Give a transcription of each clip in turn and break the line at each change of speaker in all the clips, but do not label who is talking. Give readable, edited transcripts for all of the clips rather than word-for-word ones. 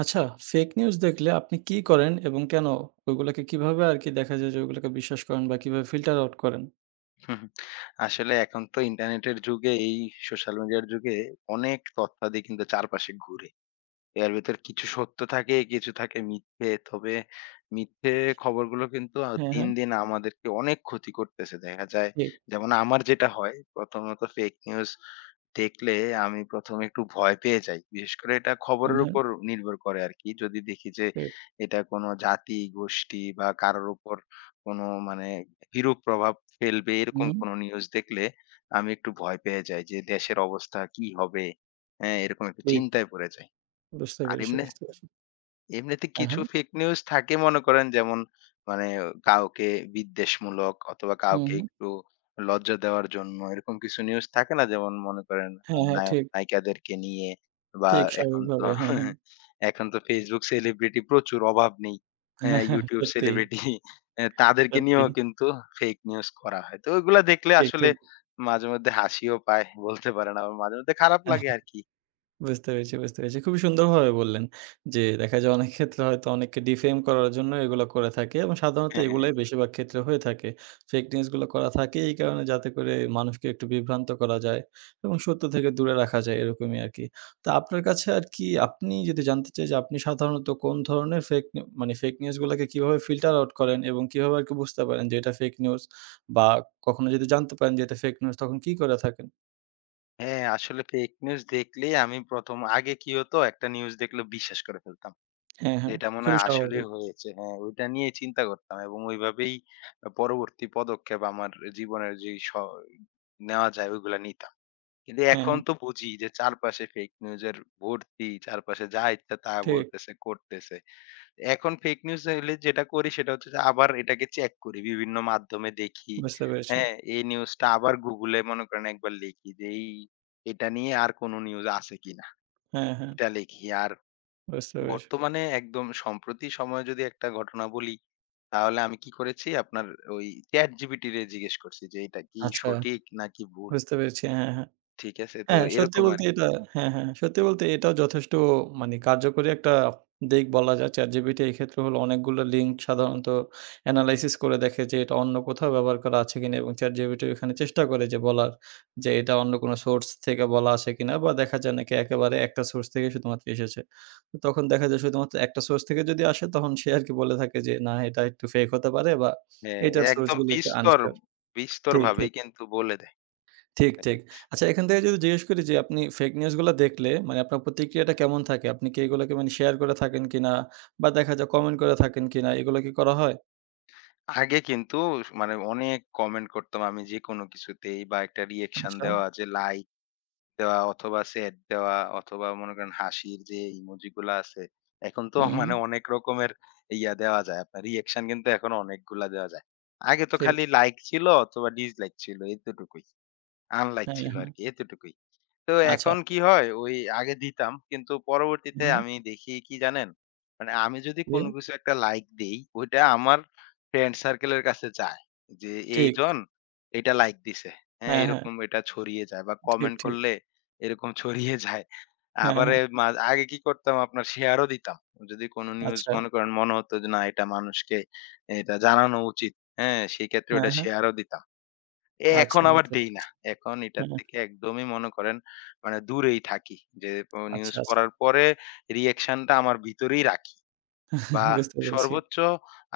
আচ্ছা, fake news দেখলে আপনি কি করেন এবং কেন? ওগুলাকে কিভাবে আরকি দেখা যায় যে ওগুলাকে বিশ্বাস করেন বা কিভাবে ফিল্টার আউট করেন?
হুম, হুম। আসলে এখন তো ইন্টারনেটের যুগে এই সোশ্যাল মিডিয়ার যুগে অনেক তথ্যাদি কিন্তু চারপাশে ঘুরে। এর ভেতর কিছু সত্য থাকে, কিছু থাকে মিথ্যে। তবে মিথ্যে খবরগুলো কিন্তু
হ্যাঁ,
দিন,
হ্যাঁ,
দিন আমাদেরকে অনেক ক্ষতি করতেছে। দেখা যায়
ঠিক।
যেমন আমার যেটা হয় প্রথমত ফেক নিউজ দেখলে আমি ১ম এ একটু ভয় পেয়ে যাই। বিশেষ করে এটা
হ্যাঁ,
খবরের
হ্যাঁ,
উপর নির্ভর করে আরকি। যদি দেখি যে
ঠিক।
এটা কোনো জাতি, গোষ্ঠী বা কারোর উপর কোনো মানে বিরূপ প্রভাব ফেলবে এরকম
হুম,
কোনো নিউজ দেখলে আমি একটু ভয় পেয়ে যাই যে দেশের অবস্থা কি হবে? হ্যাঁ, এরকম একটু
ঠিক।
চিন্তায় পড়ে যাই।
বুঝতে
আর
পেরেছি, বুঝতে পেরেছি।
এমনিতে
হ্যাঁ,
কিছু
হ্যাঁ।
ফেক নিউজ থাকে মনে করেন যেমন মানে কাউকে বিদ্বেষমূলক অথবা
হুম,
কাউকে
হুম।
একটু লজ্জা দেওয়ার জন্য এরকম কিছু নিউজ থাকে না যেমন মনে করেন
হ্যাঁ, হ্যাঁ,
নায়ক
ঠিক,
নায়িকাদেরকে নিয়ে বা
ঠিক
এখন তো
স্বাভাবিকভাবে। হ্যাঁ, হ্যাঁ।
এখন তো ফেসবুক সেলিব্রিটি প্রচুর অভাব নেই
হ্যাঁ,
হ্যাঁ
হ্যাঁ,
ইউটিউব
সত্যিই,
সেলিব্রিটি তাদেরকে নিয়েও
সত্যিই।
কিন্তু ফেক নিউজ করা হয় তো ওইগুলা দেখলে
ঠিক,
আসলে
ঠিক।
মাঝে মধ্যে হাসিও পায় বলতে পারেন আবার মাঝে মধ্যে খারাপ লাগে আর কি
বুঝতে পেরেছি, বুঝতে পেরেছি। খুবই সুন্দরভাবে বললেন যে দেখা যায় অনেক ক্ষেত্রে হয়তো অনেককে ডিফেম করার জন্য এগুলো করে থাকে এবং সাধারণত
হ্যাঁ
এগুলাই বেশিরভাগ ক্ষেত্রে হয়ে থাকে। ফেক নিউজ গুলো করা থাকে এই কারণে যাতে করে মানুষকে একটু বিভ্রান্ত করা যায় এবং সত্য থেকে দূরে রাখা যায় এরকমই আরকি। তো আপনার কাছে আর কি আপনি যদি জানতে চাই যে আপনি সাধারণত কোন ধরনের ফেক নিউজ গুলাকে কিভাবে ফিল্টার আউট করেন এবং কিভাবে আরকি বুঝতে পারেন যে এটা ফেক নিউজ বা কখনো যদি জানতে পারেন যে এটা ফেক নিউজ তখন কি করে থাকেন?
হ্যাঁ, আসলে ফেক নিউজ দেখলেই আমি ১ম আগে কি হতো একটা নিউজ দেখলে বিশ্বাস করে ফেলতাম।
হ্যাঁ,
যে
হ্যাঁ।
এটা মনে
খুবই
হয় আসলেই
স্বাভাবিক।
হয়েছে। হ্যাঁ, ওইটা নিয়ে চিন্তা করতাম এবং ওইভাবেই পরবর্তী পদক্ষেপ আমার জীবনের যেই নেওয়া যায় ওইগুলা নিতাম। কিন্তু
হ্যাঁ,
এখন
হ্যাঁ।
তো বুঝি যে চারপাশে ফেক নিউজের ভর্তি, চারপাশে যা ইচ্ছা তা
ঠিক।
বলতেছে, করতেছে। এখন ফেক নিউজ হইলে যেটা করি সেটা হচ্ছে যে আবার এটাকে চেক করি। বিভিন্ন মাধ্যমে দেখি।
বুঝতে পেরেছি।
হ্যাঁ? এই নিউজটা আবার গুগলে মনে করেন একবার লিখি যে এই এটা নিয়ে আর কোনো নিউজ আছে কিনা?
হ্যাঁ, হ্যাঁ,
এটা লিখি। আর
বুঝতে পেরেছি।
বর্তমানে একদম সম্প্রতি সময়ে যদি একটা ঘটনা বলি, তাহলে আমি কি করেছি আপনার ওই ChatGPT রে জিজ্ঞেস করছি যে এটা কি
আচ্ছা,
সঠিক নাকি ভুল?
বুঝতে পেরেছি। হ্যাঁ, হ্যাঁ।
ঠিক আছে? তো
হ্যাঁ, সত্যি
এরকম
বলতে
আরকি।
এটা হ্যাঁ, হ্যাঁ। সত্যি বলতে এটাও যথেষ্ট মানে কার্যকরী একটা দিক বলা যায়। ChatGPT এই ক্ষেত্রে হলো অনেকগুলো লিঙ্ক সাধারণত এনালাইসিস করে দেখে যে এটা অন্য কোথাও ব্যবহার করা আছে কিনা এবং ChatGPT ওখানে চেষ্টা করে যে বলার যে এটা অন্য কোনো সোর্স থেকে বলা আছে কিনা বা দেখা যায় নাকি একেবারে একটা সোর্স থেকে শুধুমাত্র এসেছে। তো তখন দেখা যায় শুধুমাত্র একটা সোর্স থেকে যদি আসে তখন সে আরকি বলে থাকে যে না এটা একটু ফেক হতে পারে বা
হ্যাঁ,
এটার সোর্স
একদম
গুলো একটু আনসিওর। ঠিক, ঠিক।
বিস্তরভাবেই কিন্তু বলে দেয়।
ঠিক, ঠিক। আচ্ছা এখান থেকে যদি জিজ্ঞেস করি যে আপনি ফেক নিউজ গুলা দেখলে মানে আপনার প্রতিক্রিয়াটা কেমন থাকে? আপনি কি এগুলাকে মানে শেয়ার করে থাকেন কিনা? বা দেখা যায় কমেন্ট করে থাকেন কিনা? এগুলো কি করা হয়?
আগে কিন্তু স মানে অনেক কমেন্ট করতাম আমি যেকোনো কিছুতেই বা একটা রিঅ্যাকশন
আচ্ছা।
দেওয়া যে লাইক দেওয়া অথবা সেড দেওয়া অথবা মনে করেন হাসির যে ইমোজি গুলা আছে, এখন তো
হুম, হুম।
অনেক রকমের ইয়া দেওয়া যায় আপনার রিঅ্যাকশন কিন্তু এখন অনেকগুলা দেওয়া যায়। আগে তো
ঠিক।
খালি লাইক ছিল অথবা ডিসলাইক ছিল এতটুকুই। আনলাইক
হ্যাঁ,
ছিল
হ্যাঁ।
আরকি এতটুকুই। তো
হ্যাঁ, আচ্ছা।
এখন কি হয় ওই আগে দিতাম কিন্তু পরবর্তীতে
হ্যাঁ,
আমি দেখি কি জানেন? মানে আমি যদি
দিয়ে
কোনো কিছু একটা লাইক দেই ওইটা আমার ফ্রেন্ড সার্কেলের কাছে যায়। যে
ঠিক।
এইজন এটা লাইক দিছে। হ্যাঁ,
হ্যাঁ, হ্যাঁ।
এরকম এটা ছড়িয়ে যায় বা
ঠিক,
কমেন্ট
ঠিক।
করলে এরকম ছড়িয়ে যায়।
হ্যাঁ,
আবার
হ্যাঁ।
এ মা আগে কি করতাম আপনার শেয়ারও দিতাম। যদি কোনো নিউজ
আচ্ছা।
মনে করেন মনে হতো যে না এটা মানুষকে এটা জানানো উচিত। হ্যাঁ, সেক্ষেত্রে
হ্যাঁ,
ওটা
হ্যাঁ।
শেয়ারও দিতাম।
আচ্ছা
এখন আবার
বুঝতে
দেই না।
পেরেছি।
এখন এটার
হ্যাঁ,
থেকে একদমই মনে করেন মানে দূরেই থাকি। যে ও
আচ্ছা,
নিউজ
আচ্ছা।
পড়ার পরে রিঅ্যাকশনটা আমার ভিতরেই রাখি। বা
বুঝতে পেরেছি।
সর্বোচ্চ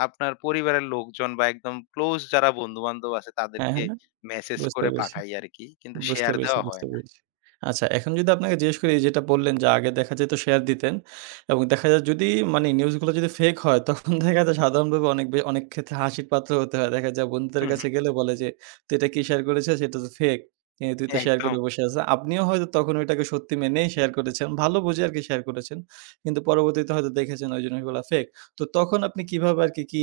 আপনার পরিবারের লোকজন বা একদম ক্লোজ যারা বন্ধু-বান্ধব আছে
হ্যাঁ,
তাদেরকে
হ্যাঁ।
মেসেজ
বুঝতে
করে
পেরেছি।
পাঠাই আরকি। কিন্তু
বুঝতে
শেয়ার
পেরেছি,
দেওয়া
বুঝতে
হয় না।
পেরেছি। আচ্ছা এখন যদি আপনাকে জিজ্ঞেস করি এই যেটা বললেন যে আগে দেখা যেত শেয়ার দিতেন এবং দেখা যায় যদি মানে নিউজগুলো যদি ফেক হয় তখন দেখা যায় সাধারণভাবে অনেক ক্ষেত্রে হাসির পাত্র হতে হয়। দেখা যায় বন্ধুদের
হু, হু,
কাছে গেলে বলে যে, "তুই এটা কি শেয়ার করেছিস? সেটা তো ফেক। এ তুই তো শেয়ার করে
একদম।
বসে আছিস।" আপনিও হয়তো তখন ওইটাকে সত্যি মেনেই শেয়ার করেছেন। ভালো বুঝে আরকি শেয়ার করেছেন। কিন্তু পরবর্তীতে হয়তো দেখেছেন ওই জিনিসগুলা ফেক। তো তখন আপনি কিভাবে আরকি কি কি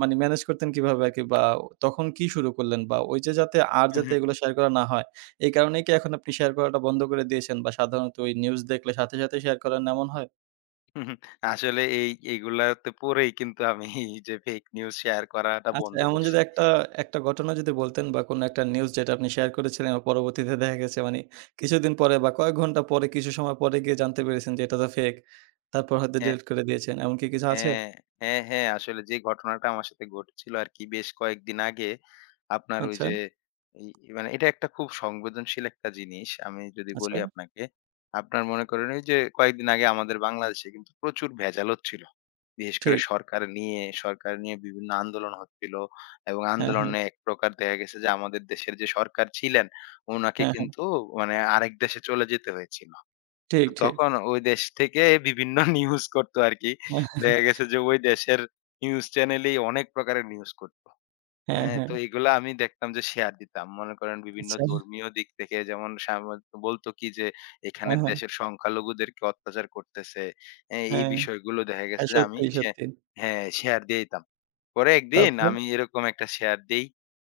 মানে ম্যানেজ করতেন কিভাবে আরকি বা তখন কি শুরু করলেন? বা ওই যে যাতে আর
হু,
যাতে
হু,
এগুলো শেয়ার করা না হয় এই কারণেই কি এখন আপনি শেয়ার করাটা বন্ধ করে দিয়েছেন? বা সাধারণত ওই নিউজ দেখলে সাথে, সাথে শেয়ার করেন এমন হয়?
হু, হু। আসলে এই এগুলাতে পড়েই কিন্তু আমি এই যে ফেক নিউজ শেয়ার করাটা
আচ্ছা
বন্ধ
এমন যদি
করছি।
একটা, একটা ঘটনা যদি বলতেন বা কোনো একটা নিউজ যেটা আপনি শেয়ার করেছিলেন আর পরবর্তীতে দেখা গেছে মানে কিছুদিন পরে বা কয়েক ঘন্টা পরে কিছু সময় পরে গিয়ে জানতে পেরেছেন যে এটা তো ফেক। তারপর হয়তো ডিলিট করে দিয়েছেন। এমন কি কিছু আছে?
হ্যাঁ, হ্যাঁ, হ্যাঁ। আসলে যে ঘটনাটা আমার সাথে ঘটেছিল আরকি বেশ কয়েকদিন আগে আপনার ওই
আচ্ছা,
যে এই এটা একটা খুব সংবেদনশীল একটা জিনিস। আমি যদি
আচ্ছা।
বলি আপনাকে, আপনার মনে করেন ওই যে কয়েকদিন আগে আমাদের বাংলাদেশে কিন্তু প্রচুর ভেজাল হচ্ছিল। বিশেষ করে
ঠিক।
সরকার নিয়ে বিভিন্ন আন্দোলন হচ্ছিল এবং
হ্যাঁ, হ্যাঁ।
আন্দোলনে এক প্রকার দেখা গেছে যে আমাদের দেশের যে সরকার ছিলেন উনাকে
হ্যাঁ, হ্যাঁ।
কিন্তু আরেক দেশে চলে যেতে হয়েছিল।
ঠিক,
তো
ঠিক।
তখন ওই দেশ থেকে বিভিন্ন নিউজ করতো আরকি। দেখা গেছে যে ওই দেশের নিউজ চ্যানেলেই অনেক প্রকারের নিউজ করত।
হ্যাঁ,
হ্যাঁ,
হ্যাঁ। হ্যাঁ
তো এগুলা আমি দেখতাম যে শেয়ার দিতাম। মনে করেন বিভিন্ন
আচ্ছা।
ধর্মীয় দিক থেকে যেমন বলতো কি যে
হ্যাঁ,
এখানের
হ্যাঁ।
দেশের সংখ্যালঘুদেরকে অত্যাচার করতেছে। হ্যাঁ, এই
হ্যাঁ।
বিষয়গুলো দেখা গেছে
হ্যাঁ,
যে আমি
সত্যি, সত্যি।
হ্যাঁ, শেয়ার দিয়ে দিতাম। পরে একদিন
তারপর?
আমি এরকম একটা শেয়ার দেই।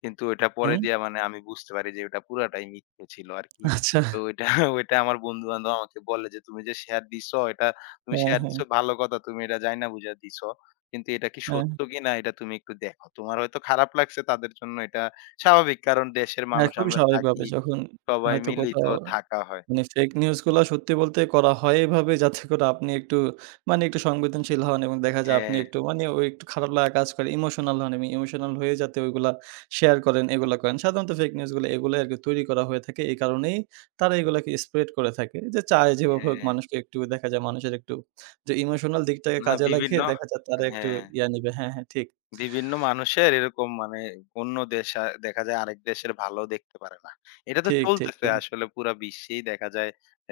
কিন্তু ওইটা পরে
হুম?
দিয়া আমি বুঝতে পারি যে ওটা পুরাটাই মিথ্যে ছিল আরকি।
আচ্ছা।
তো ওইটা ওইটা আমার বন্ধু-বান্ধব আমাকে বলে যে, "তুমি যে শেয়ার দিছো এটা তুমি
হ্যাঁ,
শেয়ার
হ্যাঁ।
দিছো ভালো কথা। তুমি এটা জাইনা বুইঝা দিছো।" কিন্তু এটা কি
হ্যাঁ।
সত্য কিনা এটা তুমি একটু দেখো। তোমার হয়তো খারাপ লাগছে তাদের জন্য এটা স্বাভাবিক। কারণ দেশের
হ্যাঁ,
মানুষ
খুবই
আমরা
স্বাভাবিকভাবে
থাকি।
যখন
সবাই
হয়তো
মিলেই
কোথাও
তো থাকা হয়।
মানে ফেক নিউজ গুলা সত্যি বলতে করা হয় এভাবে যাতে করে আপনি একটু মানে একটু সংবেদনশীল হন এবং দেখা যায় আপনি
হ্যাঁ,
একটু মানে ওই একটু খারাপ লাগা কাজ করে ইমোশনাল হন এবং ইমোশনাল হয়ে যাতে ওইগুলা শেয়ার করেন এগুলা করেন। সাধারণত ফেক নিউজ গুলো এগুলাই আরকি তৈরি করা হয়ে থাকে। এই কারণেই তারা এগুলাকে স্প্রেড করে থাকে। যে চায় যেভাবে হোক
হ্যাঁ।
মানুষকে একটু দেখা যায় মানুষের একটু যে ইমোশনাল দিকটাকে
না
কাজে লাগিয়ে
বিভিন্ন
দেখা যায় তারা একটু
হ্যাঁ।
ইয়া নিবে। হ্যাঁ, হ্যাঁ ঠিক,
বিভিন্ন মানুষের এরকম অন্য দেশ দেখা যায় আরেক দেশের ভালো দেখতে পারে না। এটা তো
ঠিক, ঠিক,
চলতেছে
ঠিক,
আসলে পুরা বিশ্বেই দেখা যায়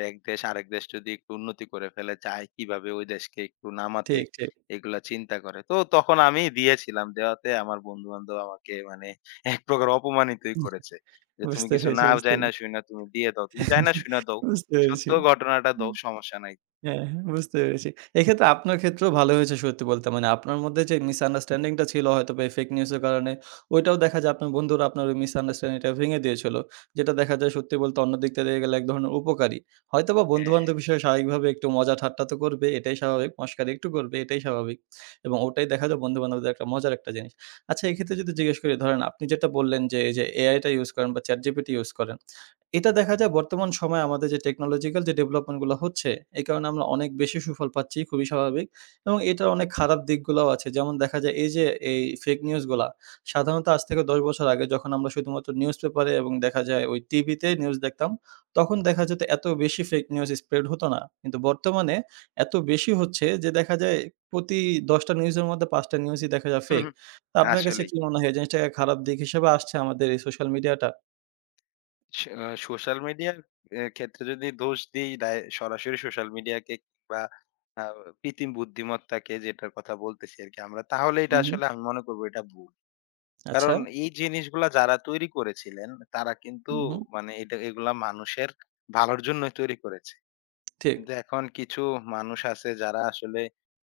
এক দেশ আরেক দেশ যদি একটু উন্নতি করে ফেলে চায় কিভাবে ওই দেশকে একটু নামাতে
ঠিক, ঠিক।
এগুলা চিন্তা করে। তো তখন আমি দিয়েছিলাম। দেওয়াতে আমার বন্ধু-বান্ধব আমাকে এক প্রকার অপমানিতই করেছে। যে তুমি
বুঝতে
কিছু
পেরেছি,
না
বুঝতে
জাইনা
পেরেছি।
শুইনা তুমি দিয়ে দাও। তুমি জাইনা শুইনা দাও।
বুঝতে
সত্য
পেরেছি।
ঘটনাটা দাও সমস্যা নাই।
হ্যাঁ, হ্যাঁ, বুঝতে পেরেছি। এক্ষেত্রে আপনার ক্ষেত্রেও ভালো হয়েছে সত্যি বলতে। মানে আপনার মধ্যে যে মিসআন্ডারস্ট্যান্ডিং টা ছিল হয়তোবা এই ফেক নিউজ এর কারণে, ওইটাও দেখা যায় আপনার বন্ধুরা আপনার ওই মিসআন্ডারস্ট্যান্ডিং টা ভেঙে দিয়েছিল। যেটা দেখা যায় সত্যি বলতে অন্য দিক থেকে গেলে এক ধরনের উপকারী। হয়তোবা
হ্যাঁ,
বন্ধু-বান্ধব হিসেবে স্বাভাবিকভাবে একটু মজা ঠাট্টা তো করবে, এটাই স্বাভাবিক। মশকারি একটু করবে, এটাই স্বাভাবিক। এবং ওটাই দেখা যায় বন্ধু-বান্ধবদের একটা মজার একটা জিনিস। আচ্ছা এক্ষেত্রে যদি জিজ্ঞেস করি ধরেন আপনি যেটা বললেন যে এই যে এআই টা ইউস করেন বা ChatGPT ইউস করেন। এটা দেখা যায় বর্তমান সময়ে আমাদের যে টেকনোলজিক্যাল যে ডেভেলপমেন্ট গুলো হচ্ছে, এই কারণে আমরা অনেক বেশি সুফল পাচ্ছি, খুবই স্বাভাবিক। এবং এটার অনেক খারাপ দিকগুলাও আছে। যেমন দেখা যায় এই যে এই ফেক নিউজ গুলা সাধারণত আজ থেকে ১০ বছর আগে যখন আমরা শুধুমাত্র নিউজপেপারে এবং দেখা যায় ওই টিভিতে নিউজ দেখতাম, তখন দেখা যেত এত বেশি ফেক নিউজ স্প্রেড হতো না। কিন্তু বর্তমানে এত বেশি হচ্ছে যে দেখা যায় প্রতি ১০ টা নিউজের মধ্যে ৫ টা নিউজই দেখা যায় ফেক। তো আপনার কাছে
আসলেই।
কি মনে হয় এই জিনিসটাকে খারাপ দিক হিসেবে আসছে আমাদের এই সোশ্যাল মিডিয়াটা?
স আ সোশ্যাল মিডিয়ার এ ক্ষেত্রে যদি দোষ দিই দায় সরাসরি সোশ্যাল মিডিয়াকে বা আ কৃত্রিম বুদ্ধিমত্তাকে যেটার কথা বলতেছি আরকি আমরা, তাহলে এটা
উহু,
আসলে আমি মনে করব এটা ভুল।
আচ্ছা।
কারণ এই জিনিসগুলা যারা তৈরি করেছিলেন তারা কিন্তু
হুম, হুম।
মানে এটা এগুলা মানুষের ভালোর জন্যই তৈরি করেছে।
ঠিক,
কিন্তু এখন কিছু মানুষ আছে যারা আসলে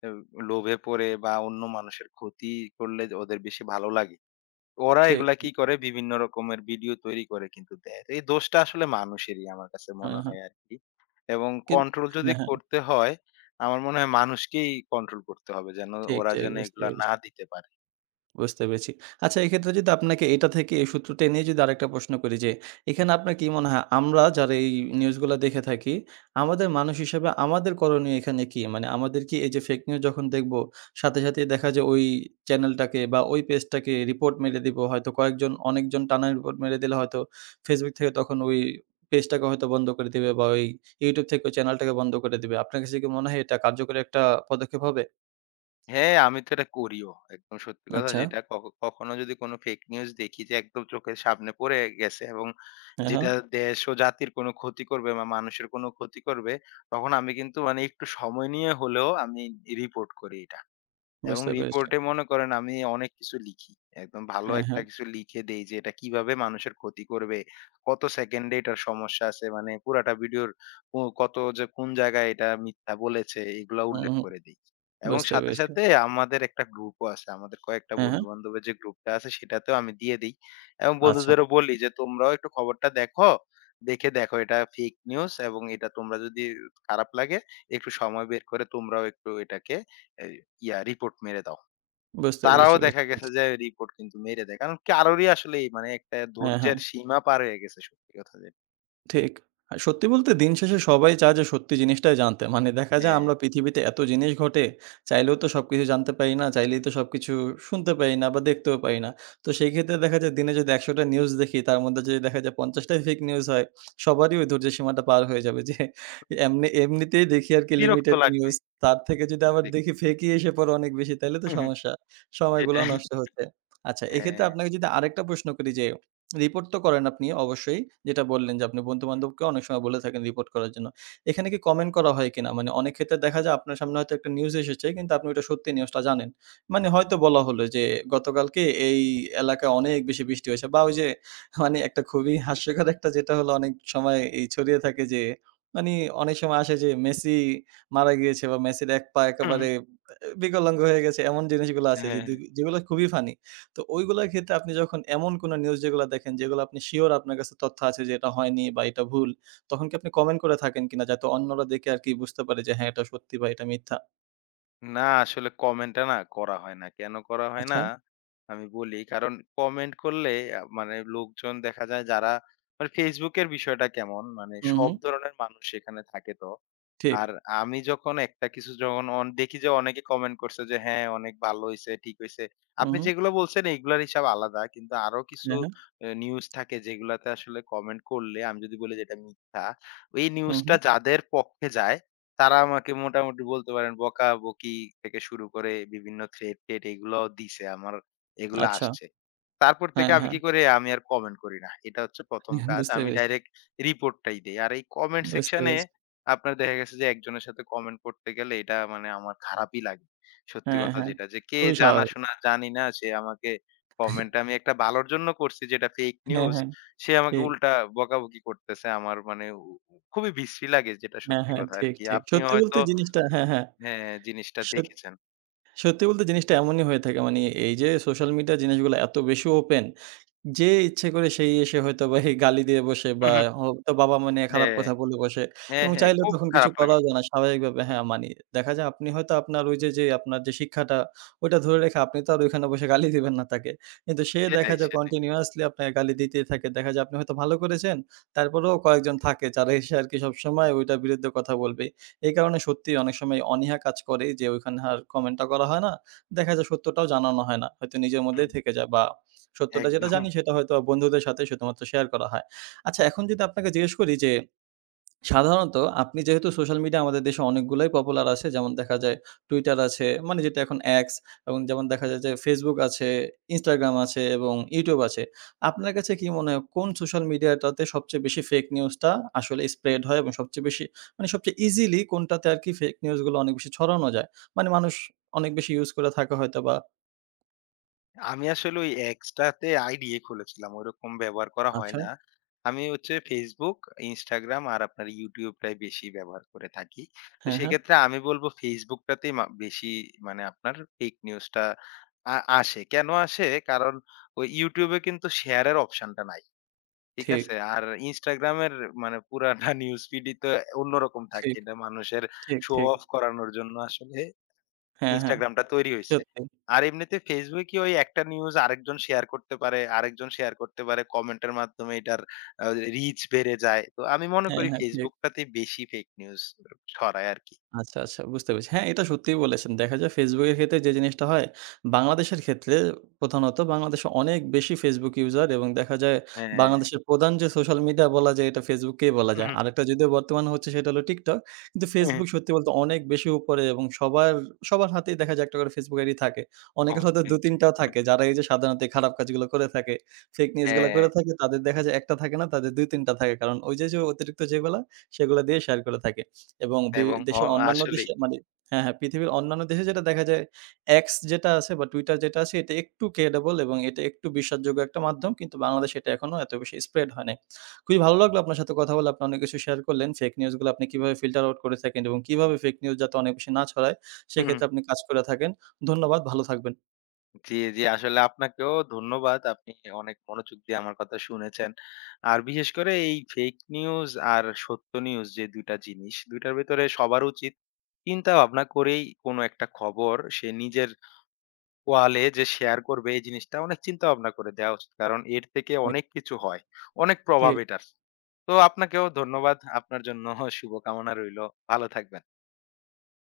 এ লোভে পড়ে বা অন্য মানুষের ক্ষতি করলে ওদের বেশি ভালো লাগে। ওরা
ঠিক,
এগুলা
ঠিক।
কি করে বিভিন্ন রকমের ভিডিও তৈরি করে কিন্তু দেয়। তো এই দোষটা আসলে মানুষেরই আমার কাছে
হ্যাঁ,
মনে
হ্যাঁ।
হয় আরকি। এবং
কিন
কন্ট্রোল যদি
হ্যাঁ, হ্যাঁ।
করতে হয়, আমার মনে হয় মানুষকেই কন্ট্রোল করতে হবে
ঠিক,
ওরা
ঠিক
যেন
বুঝতে
এগুলা
পেরেছি।
না দিতে পারে।
বুঝতে পেরেছি। আচ্ছা এক্ষেত্রে যদি আপনাকে এটা থেকে এই সূত্র টেনে যদি আরেকটা প্রশ্ন করি যে, এখানে আপনার কি মনে হয় আমরা যারা এই নিউজগুলা দেখে থাকি, আমাদের মানুষ হিসেবে আমাদের করণীয় এখানে কি? মানে আমাদের কি এই যে ফেক নিউজ যখন দেখব, সাথে, সাথেই দেখা যায় ওই চ্যানেলটাকে বা ওই পেজটাকে রিপোর্ট মেরে দিব। হয়তো কয়েকজন অনেকজন টানা রিপোর্ট মেরে দিলে হয়তো Facebook থেকে তখন ওই পেজটাকে হয়তো বন্ধ করে দিবে বা ওই YouTube থেকে ওই চ্যানেলটাকে বন্ধ করে দিবে। আপনার কাছে কি মনে হয় এটা কার্যকরী একটা পদক্ষেপ হবে?
হ্যাঁ, আমি তো এটা করিও। একদম সত্যি কথা
আচ্ছা।
যেটা কখনো যদি কোনো ফেক নিউজ দেখি যে একদম চোখের সামনে পড়ে গেছে এবং
হ্যাঁ, হ্যাঁ।
যেটা দেশ ও জাতির কোনো ক্ষতি করবে বা মানুষের কোনো ক্ষতি করবে, তখন আমি কিন্তু একটু সময় নিয়ে হলেও আমি রিপোর্ট করি এটা। এবং
বুঝতে পেরেছি।
রিপোর্টে মনে করেন আমি অনেক কিছু লিখি। একদম ভালো
হ্যাঁ,
একটা
হ্যাঁ।
কিছু লিখে দেই যে এটা কিভাবে মানুষের ক্ষতি করবে, কত সেকেন্ডে এটার সমস্যা আছে পুরাটা ভিডিওর কত যে কোন জায়গায় এটা মিথ্যা বলেছে এগুলা
হুম,
উল্লেখ
হুম।
করে দেই। এবং
বুঝতে
সাথে,
পেরেছি।
সাথে আমাদের একটা গ্রুপও আছে। আমাদের কয়েকটা
হ্যাঁ, হ্যাঁ।
বন্ধু-বান্ধবের যে গ্রুপটা আছে সেটাতেও আমি দিয়ে দেই। এবং
আচ্ছা।
বন্ধুদেরও বলি যে তোমরাও একটু খবরটা দেখো। দেখে দেখো এটা ফেক নিউজ এবং এটা তোমরা যদি খারাপ লাগে একটু সময় বের করে তোমরাও একটু এটাকে এই ইয়া রিপোর্ট মেরে দাও।
বুঝতে পেরেছি,
তারাও দেখা
বুঝতে
গেছে
পেরেছি।
যে রিপোর্ট কিন্তু মেরে দেয়। কারণ কারোরই আসলে এই একটা
হ্যাঁ, হ্যাঁ।
ধৈর্যের সীমা পার হয়ে গেছে সত্যি কথা যেটা।
ঠিক। আর সত্যি বলতে দিন শেষে সবাই চায় যে সত্যি জিনিসটাই জানতে। মানে দেখা যায়
হ্যাঁ,
আমরা পৃথিবীতে এত জিনিস ঘটে, চাইলেও তো সবকিছু জানতে পারি না, চাইলেই তো সবকিছু শুনতে পারি না বা দেখতেও পারি না। তো সেই ক্ষেত্রে দেখা যায় দিনে যদি ১০০ টা নিউজ দেখি তার মধ্যে যদি দেখা যায় ৫০ টাই ফেক নিউজ হয়, সবারই ওই ধৈর্যের সীমাটা পার হয়ে যাবে যে এমনি এমনিতেই দেখি আরকি
বিরক্ত
লিমিটেড
লাগবে
নিউজ। তার থেকে যদি আবার
দেখতে।
দেখি ফেকই এসে পড়ে অনেক বেশি তাইলে তো
হুম, হুম,
সমস্যা। সময়গুলাও
সেটাই।
নষ্ট হচ্ছে। আচ্ছা এক্ষেত্রে
হ্যাঁ।
আপনাকে যদি আরেকটা প্রশ্ন করি যে রিপোর্ট তো করেন আপনি অবশ্যই। যেটা বললেন যে আপনি বন্ধু-বান্ধবকে অনেক সময় বলে থাকেন রিপোর্ট করার জন্য। এখানে কি কমেন্ট করা হয় কিনা? মানে অনেক ক্ষেত্রে দেখা যায় আপনার সামনে হয়তো একটা নিউজ এসেছে কিন্তু আপনি ওটা সত্যি নিউজটা জানেন। মানে হয়তো বলা হলো যে গতকালকে এই এলাকায় অনেক বেশি বৃষ্টি হয়েছে বা ওই যে মানে একটা খুবই হাস্যকর একটা যেটা হলো অনেক সময় এই ছড়িয়ে থাকে যে মানে অনেক সময় আসে যে মেসি মারা গিয়েছে বা মেসির এক পা
হুম, হুম।
একেবারে আ বিকলাঙ্গ হয়ে গেছে এমন জিনিসগুলো আছে যে
হ্যাঁ।
যেগুলো খুবই ফানি। তো ওইগুলার ক্ষেত্রে আপনি যখন এমন কোনো নিউজ যেগুলা দেখেন, যেগুলো আপনি সিউর আপনার কাছে তথ্য আছে যে এটা হয়নি বা এটা ভুল, তখন কি আপনি কমেন্ট করে থাকেন কিনা? যাতে অন্যরা দেখে আরকি বুঝতে পারে যে হ্যাঁ, এটা সত্যি বা এটা মিথ্যা।
না আসলে কমেন্টটা না করা হয় না। কেন করা হয়
আচ্ছা।
না? আমি বলি কারণ কমেন্ট করলে আ মানে লোকজন দেখা যায় যারা Facebook এর বিষয়টা কেমন
হুম,
সব
হুম।
ধরনের মানুষ সেখানে থাকে তো।
ঠিক।
আর আমি যখন একটা কিছু যখন দেখি যে অনেকে কমেন্ট করছে যে, "হ্যাঁ, অনেক ভালো হইছে, ঠিক হইছে।"
হুম,
আপনি
হুম।
যেগুলো বলছেন এগুলার হিসাব আলাদা। কিন্তু আরো কিছু
হ্যাঁ, হ্যাঁ।
নিউজ থাকে যেগুলাতে আসলে কমেন্ট করলে আমি যদি বলি যে এটা মিথ্যা, এই
হুম, হুম।
নিউজটা যাদের পক্ষে যায় তারা আমাকে মোটামুটি বলতে পারেন বকাবকি থেকে শুরু করে বিভিন্ন থ্রেড টেড এগুলাও দিছে আমার এগুলা
আচ্ছা।
আসছে। তারপর
হ্যাঁ,
থেকে আমি
হ্যাঁ।
কি করি আমি আর কমেন্ট করি না। এটা হচ্ছে ১ম কাজ।
বুঝতে
আমি
পেরেছি,
ডাইরেক্ট রিপোর্টটাই দেই। আর এই কমেন্ট
বুঝতে
সেকশন এ
পেরেছি।
আপনার দেখা গেছে যে একজনের সাথে কমেন্ট করতে গেলে এটা আমার খারাপই লাগে। সত্যি
হ্যাঁ,
কথা
হ্যাঁ।
যেটা যে কে
খুবই স্বাভাবিক।
জানাশোনা জানি না সে আমাকে কমেন্ট আমি একটা ভালোর জন্য করছি যেটা ফেক
হ্যাঁ,
নিউজ।
হ্যাঁ।
সে আমাকে
ঠিক।
উল্টা বকাবকি করতেছে। আমার মানে উ উ খুবই বিশ্রী লাগে যেটা
হ্যাঁ,
সত্যি
হ্যাঁ।
কথা
ঠিক,
আরকি।
ঠিক।
আপনিও
সত্যি বলতে
হয়তো
জিনিসটা হ্যাঁ, হ্যাঁ।
হ্যাঁ, জিনিসটা
সত
দেখেছেন।
সত্যি বলতে জিনিসটা এমনই হয়ে থাকে। মানে এই যে সোশ্যাল মিডিয়া জিনিসগুলো এত বেশি ওপেন যে ইচ্ছে করে সেই এসে হয়তোবা এই গালি দিয়ে বসে বা
হু, হু।
হয়তো বাবা-মা নিয়ে খারাপ
হ্যাঁ,
কথা বলে বসে
হ্যাঁ,
এবং
হ্যাঁ
চাইলে
খুব
তখন কিছু
খারাপ লাগে।
করাও যায় না স্বাভাবিকভাবে হ্যাঁ, মানি। দেখা যায় আপনি হয়তো আপনার ওই যে, যে আপনার যে শিক্ষাটা ওইটা ধরে রেখে আপনি তো আর ওইখানে বসে গালি দিবেন না তাকে। কিন্তু সে দেখা
সেটাই,
যায়
সেটাই।
কন্টিনিউয়াসলি আপনাকে গালি দিতেই থাকে। দেখা যায় আপনি হয়তো ভালো করেছেন, তারপরেও কয়েকজন থাকে যারা এসে আরকি সবসময় ওইটার বিরুদ্ধে কথা বলবে। এই কারণে সত্যিই অনেক সময় অনীহা কাজ করে যে ওইখানে আর কমেন্টটা করা হয় না। দেখা যায় সত্যটাও জানানো হয় না। হয়তো নিজের মধ্যেই
হুম,
থেকে যায় বা সত্যটা যেটা
একদম।
জানি সেটা হয়তো বন্ধুদের সাথে শুধুমাত্র শেয়ার করা হয়। আচ্ছা এখন যদি আপনাকে জিজ্ঞেস করি যে সাধারণত আপনি যেহেতু সোশ্যাল মিডিয়া আমাদের দেশে অনেকগুলাই পপুলার আছে যেমন দেখা যায় Twitter আছে মানে যেটা এখন X এবং যেমন দেখা যায় যে Facebook আছে, Instagram আছে এবং YouTube আছে। আপনার কাছে কি মনে হয় কোন সোশ্যাল মিডিয়াটাতে সবচেয়ে বেশি ফেক নিউজটা আসলে স্প্রেড হয় এবং সবচেয়ে বেশি মানে সবচেয়ে ইজিলি কোনটাতে আরকি ফেক নিউজ গুলো অনেক বেশি ছড়ানো যায়? মানে মানুষ অনেক বেশি ইউজ করে থাকে হয়তো বা
আমি আসলে ওই এক্সট্রাতে আইডি খুলেছিলাম। ওইরকম ব্যবহার করা হয়
আচ্ছা।
না। আমি হচ্ছে Facebook, Instagram আর আপনার YouTube টাই বেশি ব্যবহার করে থাকি। তো
হ্যাঁ, হ্যাঁ।
সেক্ষেত্রে আমি বলব Facebook টাতেই বেশি আপনার ফেক নিউজটা আসে। কেন আসে? কারণ ওই YouTube এ কিন্তু শেয়ারের অপশনটা নাই। ঠিক
ঠিক,
আছে? আর Instagram এর পুরাটা নিউজ ফিডই তো অন্যরকম থাকে।
ঠিক।
এটা মানুষের
ঠিক,
শো
ঠিক।
অফ করানোর জন্য আসলে
হ্যাঁ, হ্যাঁ।
Instagram টা তৈরি হইছে।
সত্যি।
আর এমনিতে Facebook এ ওই একটা নিউজ আরেকজন শেয়ার করতে পারে, আরেকজন শেয়ার করতে পারে। কমেন্টের মাধ্যমে এটার আ রিচ বেড়ে যায়। তো আমি মনে
হ্যাঁ,
করি
হ্যাঁ, ঠিক।
Facebook টাতে বেশি ফেক নিউজ ছড়ায় আরকি।
আচ্ছা, আচ্ছা বুঝতে পেরেছি। হ্যাঁ, এটা সত্যিই বলেছেন। দেখা যায় Facebook এর ক্ষেত্রে যে জিনিসটা হয়, বাংলাদেশের ক্ষেত্রে প্রধানত বাংলাদেশে অনেক বেশি Facebook ইউজার এবং দেখা যায়
হ্যাঁ,
বাংলাদেশের প্রধান যে সোশ্যাল মিডিয়া বলা যায় এটা Facebook-কেই বলা
হু,
যায়।
হু,
আরেকটা যদিও বর্তমানে হচ্ছে সেটা হলো TikTok। কিন্তু
হু, হু।
Facebook সত্যি বলতে অনেক বেশি উপরে এবং সবার, সবার হাতেই দেখা যায় একটা করে Facebook আইডি থাকে। অনেকের হয়তো
অবশ্যই।
২-৩ টাও থাকে যারা এই যে সাধারণত এই খারাপ কাজগুলো করে থাকে, ফেক নিউজ গুলো
হ্যাঁ,
করে থাকে তাদের দেখা যায় ১ টা থাকে না তাদের ২-৩ টা থাকে। কারণ ওই যে, যে অতিরিক্ত যেগুলা সেগুলা দিয়ে শেয়ার করে থাকে। এবং বি
এবং
দেশে অন্যান্য
আসলেই।
দেশে মানে হ্যাঁ, হ্যাঁ, পৃথিবীর অন্যান্য দেশে যেটা দেখা যায় X যেটা আছে বা Twitter যেটা আছে এটা একটু ক্রেডিবল এবং এটা একটু বিশ্বাসযোগ্য একটা মাধ্যম। কিন্তু বাংলাদেশে এটা এখনো এত বেশি স্প্রেড হয় নাই। খুবই ভালো লাগলো আপনার সাথে কথা বলে। আপনি অনেক কিছু শেয়ার করলেন। ফেক নিউজ গুলো আপনি কিভাবে ফিল্টার আউট করে থাকেন এবং কিভাবে ফেক নিউজ যাতে অনেক বেশি না ছড়ায়
হুম,
সেক্ষেত্রে আপনি কাজ করে থাকেন। ধন্যবাদ। ভালো থাকবেন।
জি, জি। আসলে আপনাকেও ধন্যবাদ। আপনি অনেক মনোযোগ দিয়ে আমার কথা শুনেছেন। আর বিশেষ করে এই ফেক নিউজ আর সত্য নিউজ যে ২ টা জিনিস, ২ টার ভেতরে সবার উচিত চিন্তা ভাবনা করেই কোনো একটা খবর সে নিজের ওয়ালে যে শেয়ার করবে এই জিনিসটা অনেক চিন্তা ভাবনা করে দেওয়া উচিত। কারণ এর থেকে
এ
অনেক কিছু হয়। অনেক
ঠিক
প্রভাব
আছে।
এটার। তো আপনাকেও ধন্যবাদ। আপনার জন্য শুভকামনা রইলো। ভালো থাকবেন।